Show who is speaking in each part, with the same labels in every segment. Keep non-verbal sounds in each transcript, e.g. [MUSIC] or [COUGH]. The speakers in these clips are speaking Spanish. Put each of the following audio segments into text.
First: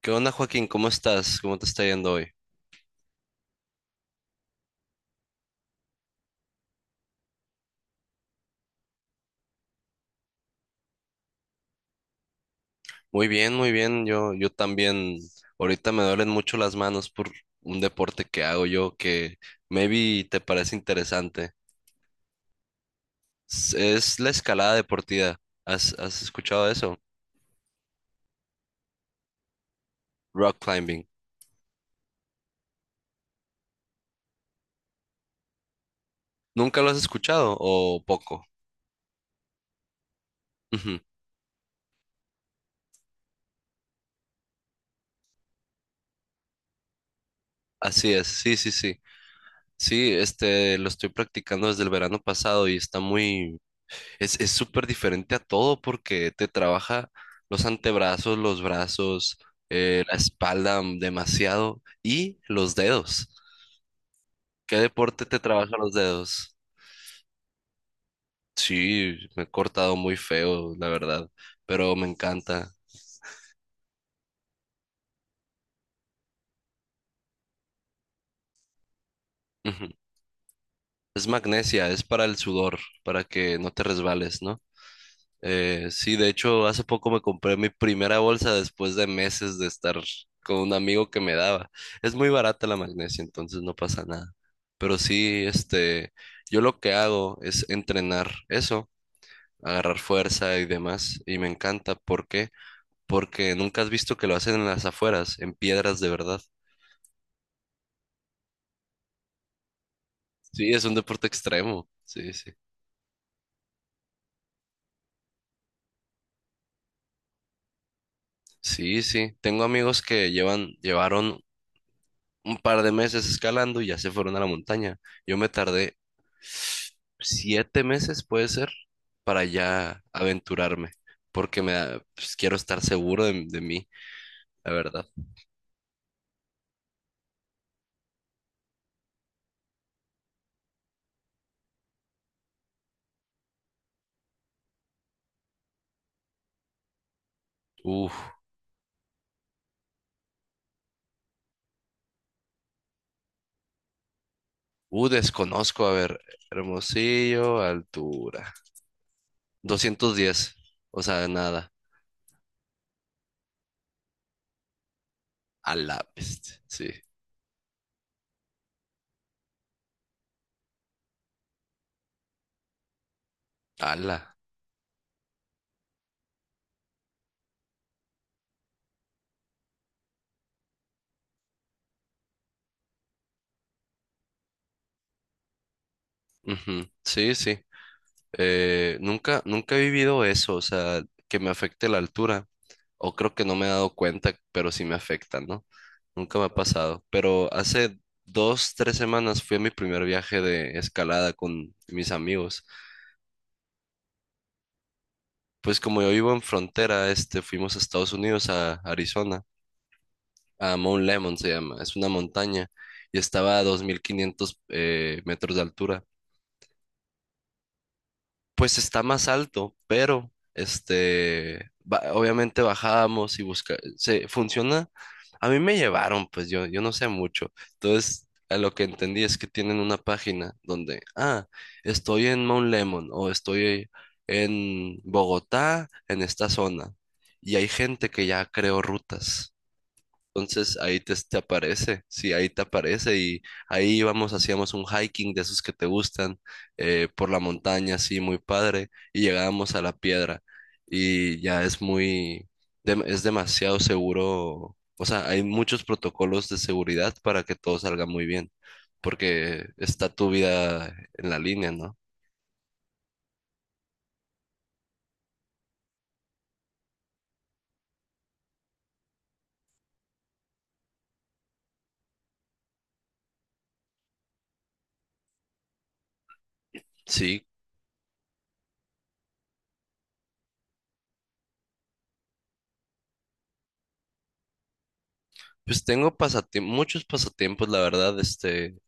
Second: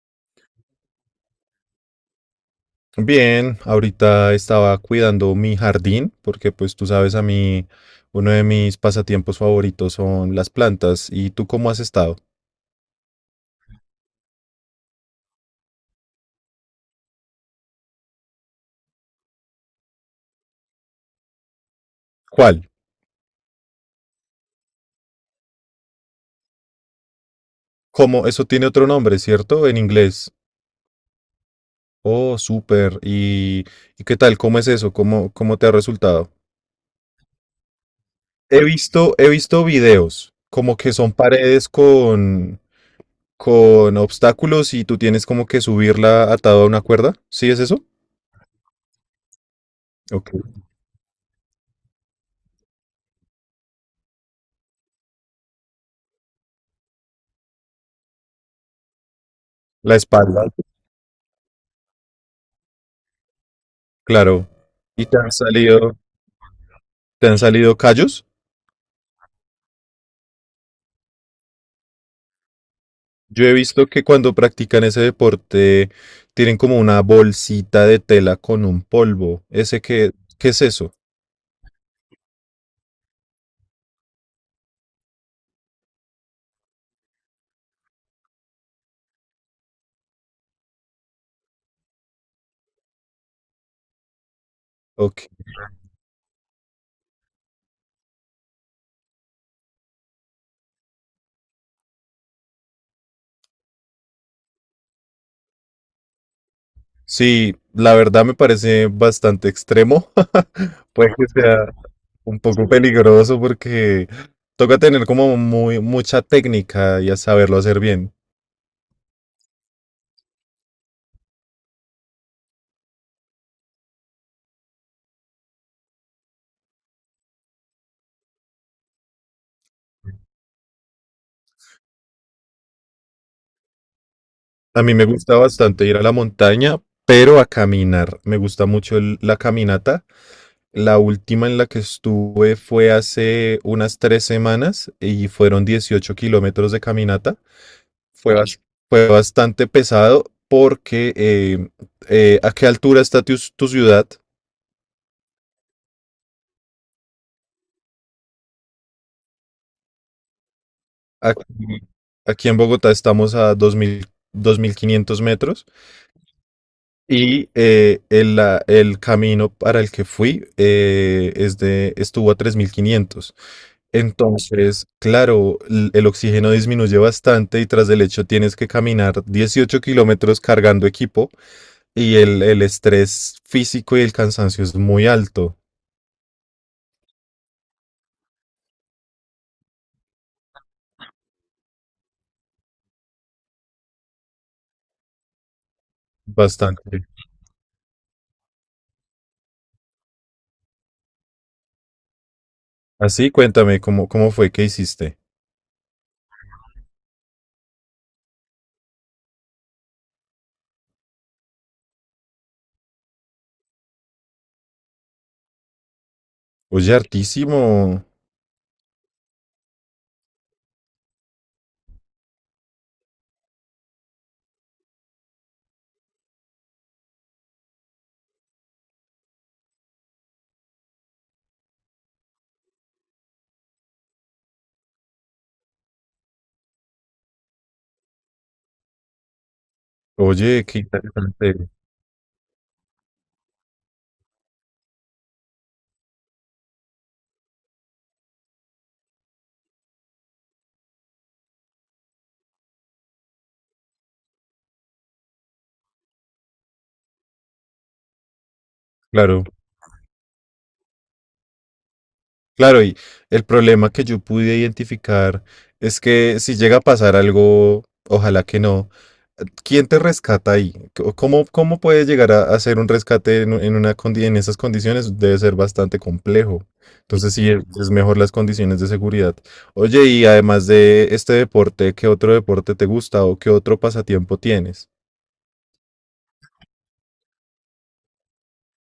Speaker 1: ¿Qué onda, Joaquín? ¿Cómo estás? ¿Cómo te está yendo hoy?
Speaker 2: Bien, ahorita estaba cuidando mi jardín porque pues tú sabes a mí, uno de mis pasatiempos favoritos son las plantas. ¿Y tú cómo has estado?
Speaker 1: Muy bien, muy bien. Yo también, ahorita me duelen mucho las manos por un deporte que hago yo que maybe te parece interesante.
Speaker 2: ¿Cuál?
Speaker 1: Es la escalada deportiva. ¿Has escuchado eso?
Speaker 2: ¿Cómo? Eso tiene otro nombre, ¿cierto? En inglés.
Speaker 1: Rock climbing.
Speaker 2: Oh, súper. ¿Y qué tal? ¿Cómo es eso? ¿Cómo te ha resultado?
Speaker 1: ¿Nunca lo has escuchado o poco?
Speaker 2: He visto videos,
Speaker 1: [LAUGHS]
Speaker 2: como que
Speaker 1: Ujú.
Speaker 2: son paredes con obstáculos y tú tienes como que subirla atado a una cuerda. ¿Sí es eso?
Speaker 1: Así es, sí, sí, sí. Sí,
Speaker 2: Ok.
Speaker 1: este, lo estoy practicando desde el verano pasado y está muy. Es súper diferente a todo porque te trabaja los antebrazos, los brazos,
Speaker 2: La
Speaker 1: la
Speaker 2: espalda.
Speaker 1: espalda demasiado y los dedos.
Speaker 2: Claro.
Speaker 1: ¿Qué
Speaker 2: ¿Y te
Speaker 1: deporte
Speaker 2: han
Speaker 1: te trabaja los
Speaker 2: salido,
Speaker 1: dedos?
Speaker 2: te han salido callos?
Speaker 1: Sí, me he cortado muy feo, la verdad, pero me encanta.
Speaker 2: Yo he visto que cuando practican ese deporte tienen como una bolsita de tela con un polvo. ¿Ese
Speaker 1: Ujú.
Speaker 2: qué es eso?
Speaker 1: Es magnesia, es para el sudor, para que no te resbales, ¿no? Sí, de hecho, hace poco me compré mi primera bolsa después de meses de estar con un amigo que me daba. Es muy barata la magnesia, entonces no pasa nada. Pero
Speaker 2: Ok.
Speaker 1: sí, este, yo lo que hago es entrenar eso, agarrar fuerza y demás, y me encanta. ¿Por qué? Porque nunca has visto que lo hacen en las afueras, en piedras de verdad.
Speaker 2: Sí, la verdad me parece bastante extremo.
Speaker 1: Sí, es
Speaker 2: [LAUGHS]
Speaker 1: un
Speaker 2: Puede
Speaker 1: deporte
Speaker 2: que sea.
Speaker 1: extremo. Sí,
Speaker 2: Un
Speaker 1: sí.
Speaker 2: poco peligroso porque toca tener como muy mucha técnica y a saberlo hacer bien.
Speaker 1: Sí, sí. Tengo amigos que llevaron un par de meses escalando y ya se fueron a la montaña. Yo me tardé 7 meses, puede ser, para ya aventurarme, porque pues, quiero estar seguro de mí, la
Speaker 2: A mí me
Speaker 1: verdad.
Speaker 2: gusta bastante ir a la montaña, pero a caminar. Me gusta mucho la caminata. La última en la que estuve fue hace unas 3 semanas y fueron 18 kilómetros de caminata.
Speaker 1: Uf,
Speaker 2: Fue, bas- fue bastante pesado porque ¿a qué altura está tu ciudad?
Speaker 1: desconozco, a ver, Hermosillo, altura, 210, o sea,
Speaker 2: Aquí,
Speaker 1: nada,
Speaker 2: aquí en Bogotá estamos a dos mil dos mil 2.500 metros.
Speaker 1: a la bestia, sí,
Speaker 2: Y el camino para el que fui estuvo a 3.500.
Speaker 1: a la,
Speaker 2: Entonces, claro, el oxígeno disminuye bastante y tras el hecho tienes que caminar 18 kilómetros cargando equipo y el estrés físico y el cansancio es muy alto,
Speaker 1: ujú, sí, sí. Nunca he vivido eso, o sea, que me afecte la altura, o creo que no me he dado cuenta, pero sí me afecta, ¿no? Nunca me ha pasado,
Speaker 2: bastante.
Speaker 1: pero hace dos, tres semanas fui a mi primer viaje de escalada con mis amigos.
Speaker 2: Así, cuéntame, ¿cómo fue que hiciste?
Speaker 1: Pues como yo vivo en frontera, este, fuimos a Estados Unidos, a Arizona, a Mount Lemon se llama, es una montaña, y estaba a 2.500 metros de altura.
Speaker 2: Oye, hartísimo.
Speaker 1: Pues está más alto, pero este, obviamente bajábamos y busca, se funciona. A mí me llevaron, pues yo no sé mucho. Entonces, a lo que entendí es que tienen una página donde, estoy en Mount Lemon o estoy en Bogotá, en esta zona. Y hay gente que ya creó rutas.
Speaker 2: Oye,
Speaker 1: Entonces
Speaker 2: qué
Speaker 1: ahí te
Speaker 2: interesante.
Speaker 1: aparece, sí, ahí te aparece y ahí íbamos, hacíamos un hiking de esos que te gustan por la montaña, sí, muy padre, y llegábamos a la piedra y ya es es demasiado seguro, o sea, hay muchos protocolos de seguridad para que todo salga muy bien,
Speaker 2: Claro.
Speaker 1: porque está tu vida en la línea, ¿no?
Speaker 2: Claro, y el problema que yo pude identificar es que si llega a pasar algo, ojalá que no, ¿quién te rescata ahí? ¿Cómo puedes llegar a hacer un rescate en, u- en una, condi- en esas condiciones? Debe ser bastante complejo. Entonces,
Speaker 1: Sí,
Speaker 2: sí, es mejor las condiciones de seguridad. Oye, y además de este deporte, ¿qué otro deporte te gusta o qué otro pasatiempo tienes?
Speaker 1: pues tengo muchos pasatiempos, la verdad, este,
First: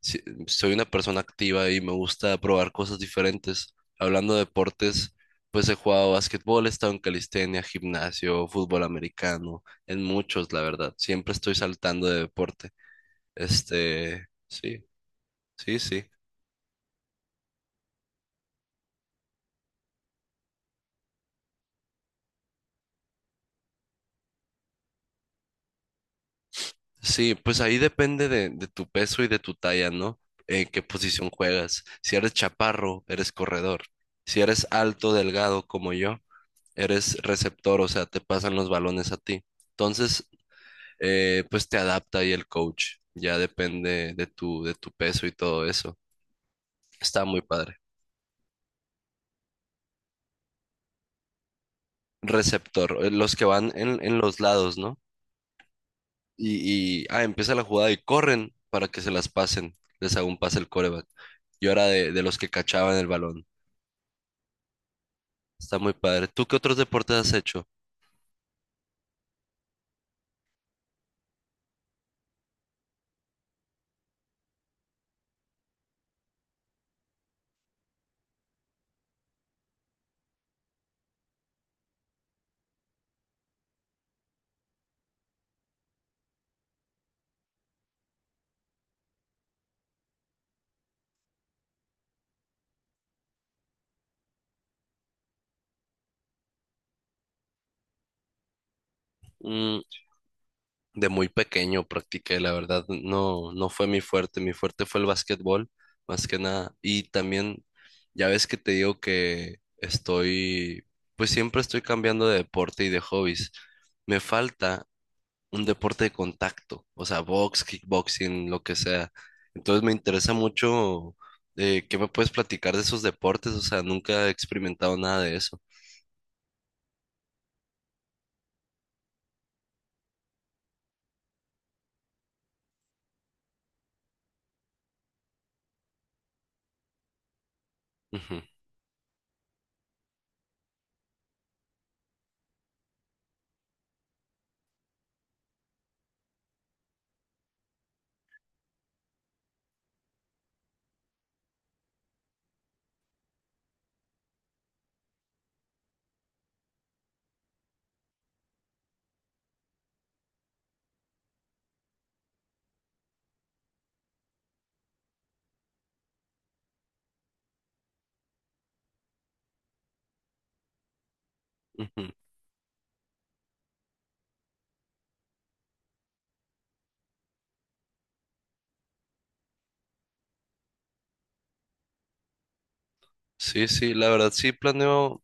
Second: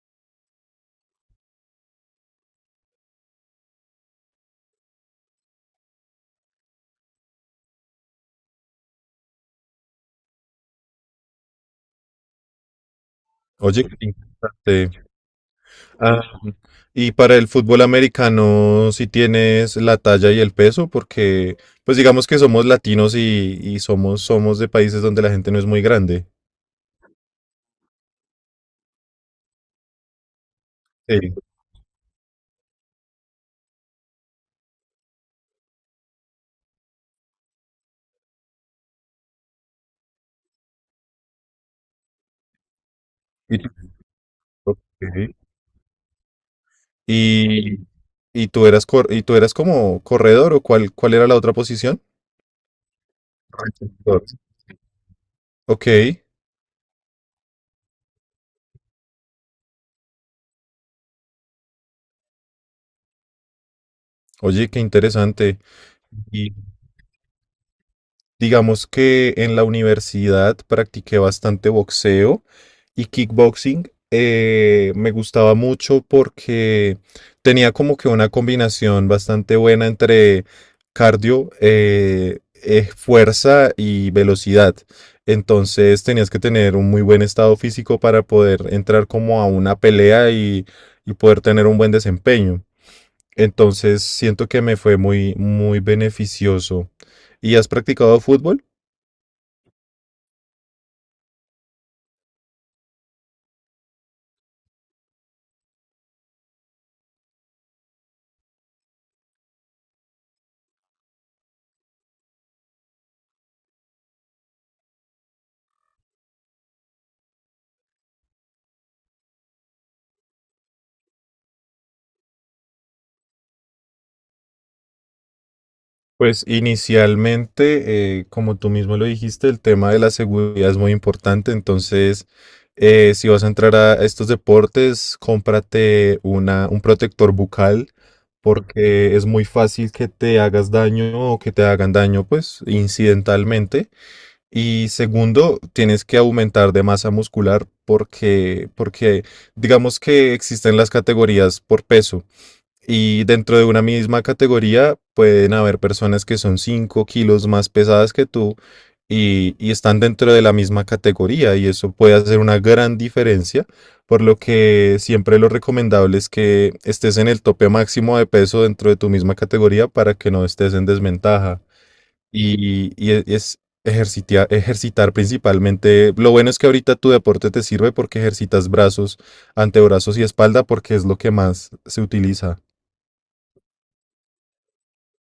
Speaker 1: sí, soy una persona activa y me gusta probar cosas diferentes. Hablando de deportes, pues he jugado básquetbol, he estado en calistenia, gimnasio, fútbol americano, en muchos, la verdad. Siempre estoy saltando de deporte.
Speaker 2: Oye, qué
Speaker 1: Este, sí,
Speaker 2: interesante.
Speaker 1: sí, sí.
Speaker 2: Y para el fútbol americano, si tienes la talla y el peso, porque pues digamos que somos latinos y somos de países donde la gente no es muy grande.
Speaker 1: Sí, pues ahí depende de tu peso y de tu talla, ¿no? En qué posición
Speaker 2: Sí.
Speaker 1: juegas. Si eres chaparro, eres corredor. Si eres alto, delgado como yo, eres receptor, o sea, te pasan los balones a ti. Entonces, pues te adapta ahí el coach. Ya
Speaker 2: Y, tú
Speaker 1: depende de tu, de
Speaker 2: ok.
Speaker 1: tu peso y todo eso. Está muy padre.
Speaker 2: y, y tú eras cor- y tú eras como corredor o cuál era la otra posición?
Speaker 1: Receptor, los que van en
Speaker 2: Receptor.
Speaker 1: los lados, ¿no?
Speaker 2: Ok.
Speaker 1: Y empieza la jugada y corren para que se las pasen. Les hago un pase el coreback. Yo era de los que cachaban el balón.
Speaker 2: Oye, qué interesante.
Speaker 1: Está muy padre. ¿Tú qué otros deportes has hecho?
Speaker 2: Digamos que en la universidad practiqué bastante boxeo y kickboxing. Me gustaba mucho porque tenía como que una combinación bastante buena entre cardio, fuerza y velocidad. Entonces tenías que tener un muy buen estado físico para poder entrar como a una pelea y poder tener un buen desempeño. Entonces siento que me fue muy, muy beneficioso. ¿Y has practicado fútbol?
Speaker 1: Mm, De muy pequeño practiqué, la verdad, no, no fue mi fuerte fue el básquetbol, más que nada. Y también, ya ves que te digo que estoy, pues siempre estoy cambiando de deporte y de hobbies. Me falta un deporte de contacto, o sea, box, kickboxing, lo que sea. Entonces me interesa mucho, ¿qué me puedes platicar de esos deportes? O sea, nunca he experimentado nada de eso.
Speaker 2: Pues inicialmente, como tú mismo lo dijiste, el tema de la seguridad es muy importante. Entonces, si vas a entrar a estos deportes, cómprate un protector bucal
Speaker 1: Ujú,
Speaker 2: porque es muy fácil que te hagas daño o que te hagan daño, pues, incidentalmente. Y segundo, tienes que aumentar de masa muscular porque digamos que existen las categorías por peso. Y dentro de una misma categoría pueden haber personas que son 5 kilos más pesadas que tú y están dentro de la misma categoría y eso puede hacer una gran diferencia, por lo que siempre lo recomendable es que estés en el tope máximo de peso dentro de tu misma categoría para que no estés en desventaja.
Speaker 1: ujú.
Speaker 2: Y, y e, es Ejercitar principalmente. Lo bueno es que ahorita tu deporte te sirve porque ejercitas brazos, antebrazos y espalda porque es lo que más se utiliza.
Speaker 1: Sí, sí, la verdad sí planeo.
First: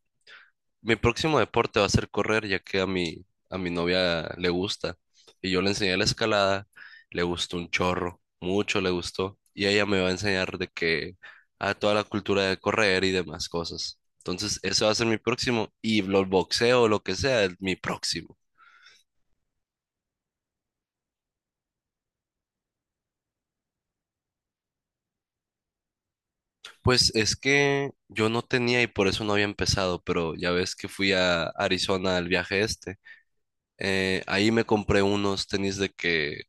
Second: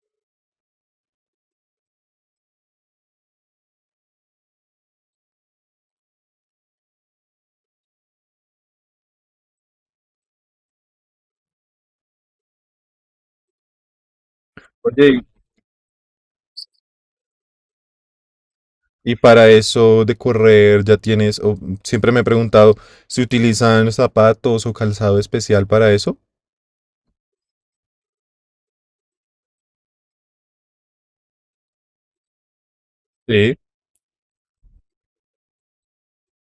Speaker 1: Mi próximo deporte va a ser correr, ya que a mi novia le gusta. Y yo le enseñé la escalada, le gustó un chorro, mucho le gustó. Y ella me va a enseñar de que a toda la cultura de correr y demás cosas. Entonces, eso va a ser mi
Speaker 2: Oye,
Speaker 1: próximo. Y los boxeo, lo que sea, es mi próximo.
Speaker 2: y para eso de correr siempre me he preguntado, ¿se utilizan zapatos o calzado especial para eso?
Speaker 1: Pues es que yo no tenía y por eso no había empezado, pero ya ves que fui a Arizona al viaje este.
Speaker 2: Sí.
Speaker 1: Ahí me compré unos tenis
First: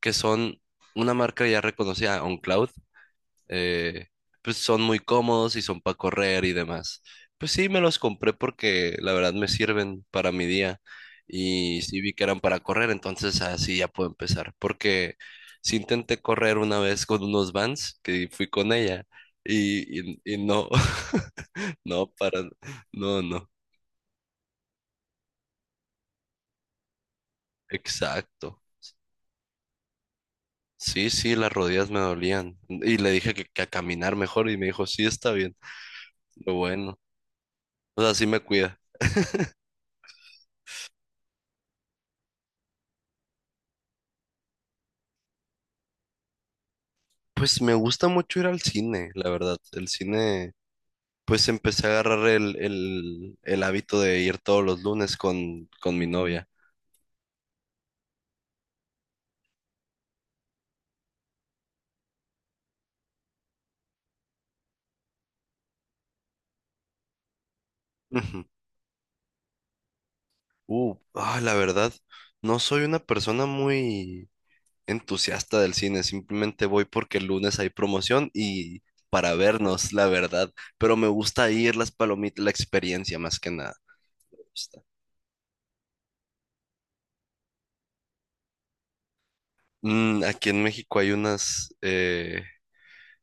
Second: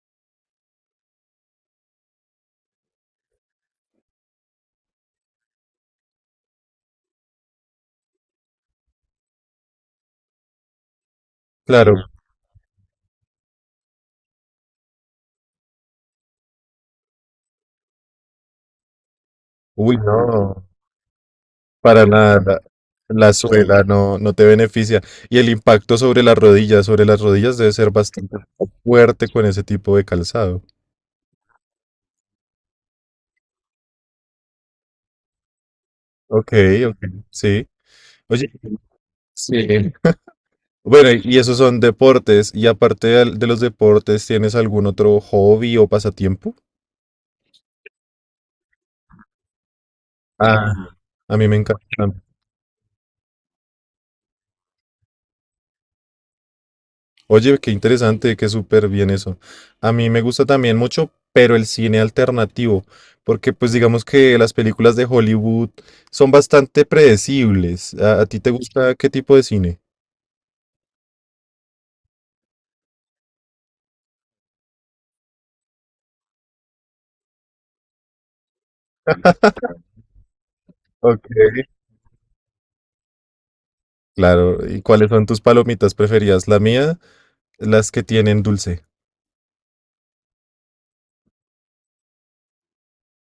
Speaker 1: que son una marca ya reconocida, OnCloud, eh, pues son muy cómodos y son para correr y demás. Pues sí, me los compré porque la verdad me sirven para mi día y
Speaker 2: Claro.
Speaker 1: sí vi que eran para correr, entonces así ya puedo empezar. Porque sí intenté correr una vez con unos Vans que fui con ella
Speaker 2: Uy,
Speaker 1: y
Speaker 2: no.
Speaker 1: no, [LAUGHS]
Speaker 2: Para
Speaker 1: no, para,
Speaker 2: nada,
Speaker 1: no,
Speaker 2: la
Speaker 1: no,
Speaker 2: suela no, no te beneficia. Y el impacto sobre las rodillas debe ser bastante
Speaker 1: exacto.
Speaker 2: fuerte con ese tipo de calzado.
Speaker 1: Sí, sí, las rodillas me dolían. Y le dije que a caminar mejor y me dijo, sí, está bien,
Speaker 2: Ok,
Speaker 1: lo bueno.
Speaker 2: ok, sí.
Speaker 1: O sea, sí me
Speaker 2: Oye,
Speaker 1: cuida.
Speaker 2: Sí. Bueno, y esos son deportes. Y aparte de los deportes, ¿tienes algún otro hobby o pasatiempo?
Speaker 1: Pues me gusta mucho ir al cine, la verdad. El cine,
Speaker 2: Ah, a
Speaker 1: pues
Speaker 2: mí me
Speaker 1: empecé a
Speaker 2: encanta.
Speaker 1: agarrar el hábito de ir todos los lunes con mi novia.
Speaker 2: Oye, qué interesante, qué súper bien eso. A mí me gusta también mucho, pero el cine alternativo, porque pues digamos que las películas de Hollywood son bastante predecibles. ¿A ti
Speaker 1: Ujú.
Speaker 2: te gusta qué tipo de cine?
Speaker 1: La verdad, no soy una persona muy entusiasta del cine, simplemente voy porque el lunes hay promoción y para vernos, la verdad. Pero me
Speaker 2: Ok.
Speaker 1: gusta ir, las palomitas, la experiencia más que nada. Me
Speaker 2: Claro,
Speaker 1: gusta.
Speaker 2: ¿y cuáles son tus palomitas preferidas? La mía, las que tienen dulce.
Speaker 1: Aquí en México hay unas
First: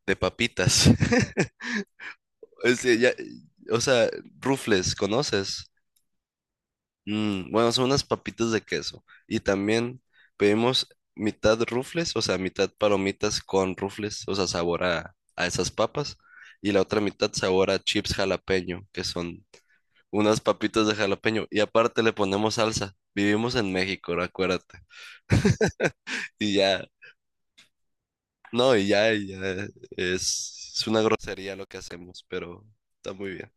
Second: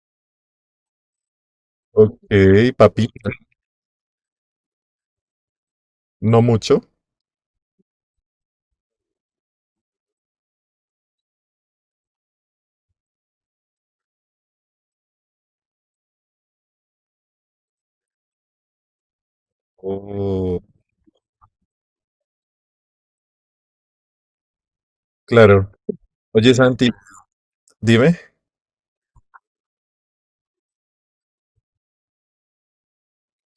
Speaker 1: de papitas. [LAUGHS]
Speaker 2: Ok,
Speaker 1: Es que
Speaker 2: papitas
Speaker 1: o sea, rufles, ¿conoces?
Speaker 2: ¿No mucho?
Speaker 1: Bueno, son unas papitas de queso. Y también pedimos mitad rufles, o sea, mitad palomitas con rufles, o sea, sabor a esas papas. Y la otra mitad sabor a chips jalapeño, que son unas
Speaker 2: Oh,
Speaker 1: papitas de jalapeño. Y aparte le ponemos salsa. Vivimos en México, acuérdate.
Speaker 2: claro.
Speaker 1: Y
Speaker 2: Oye,
Speaker 1: ya,
Speaker 2: Santi, dime.
Speaker 1: no, y ya es una grosería lo que hacemos, pero está muy bien.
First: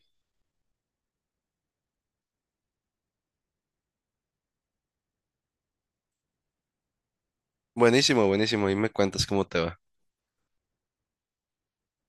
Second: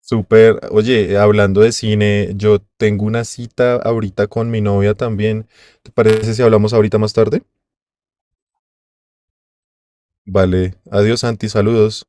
Speaker 2: Súper. Oye, hablando de cine, yo tengo una cita ahorita con mi novia también. ¿Te parece si hablamos ahorita más tarde?
Speaker 1: Buenísimo, buenísimo. Y me cuentas cómo te va.
Speaker 2: Vale. Adiós, Santi. Saludos.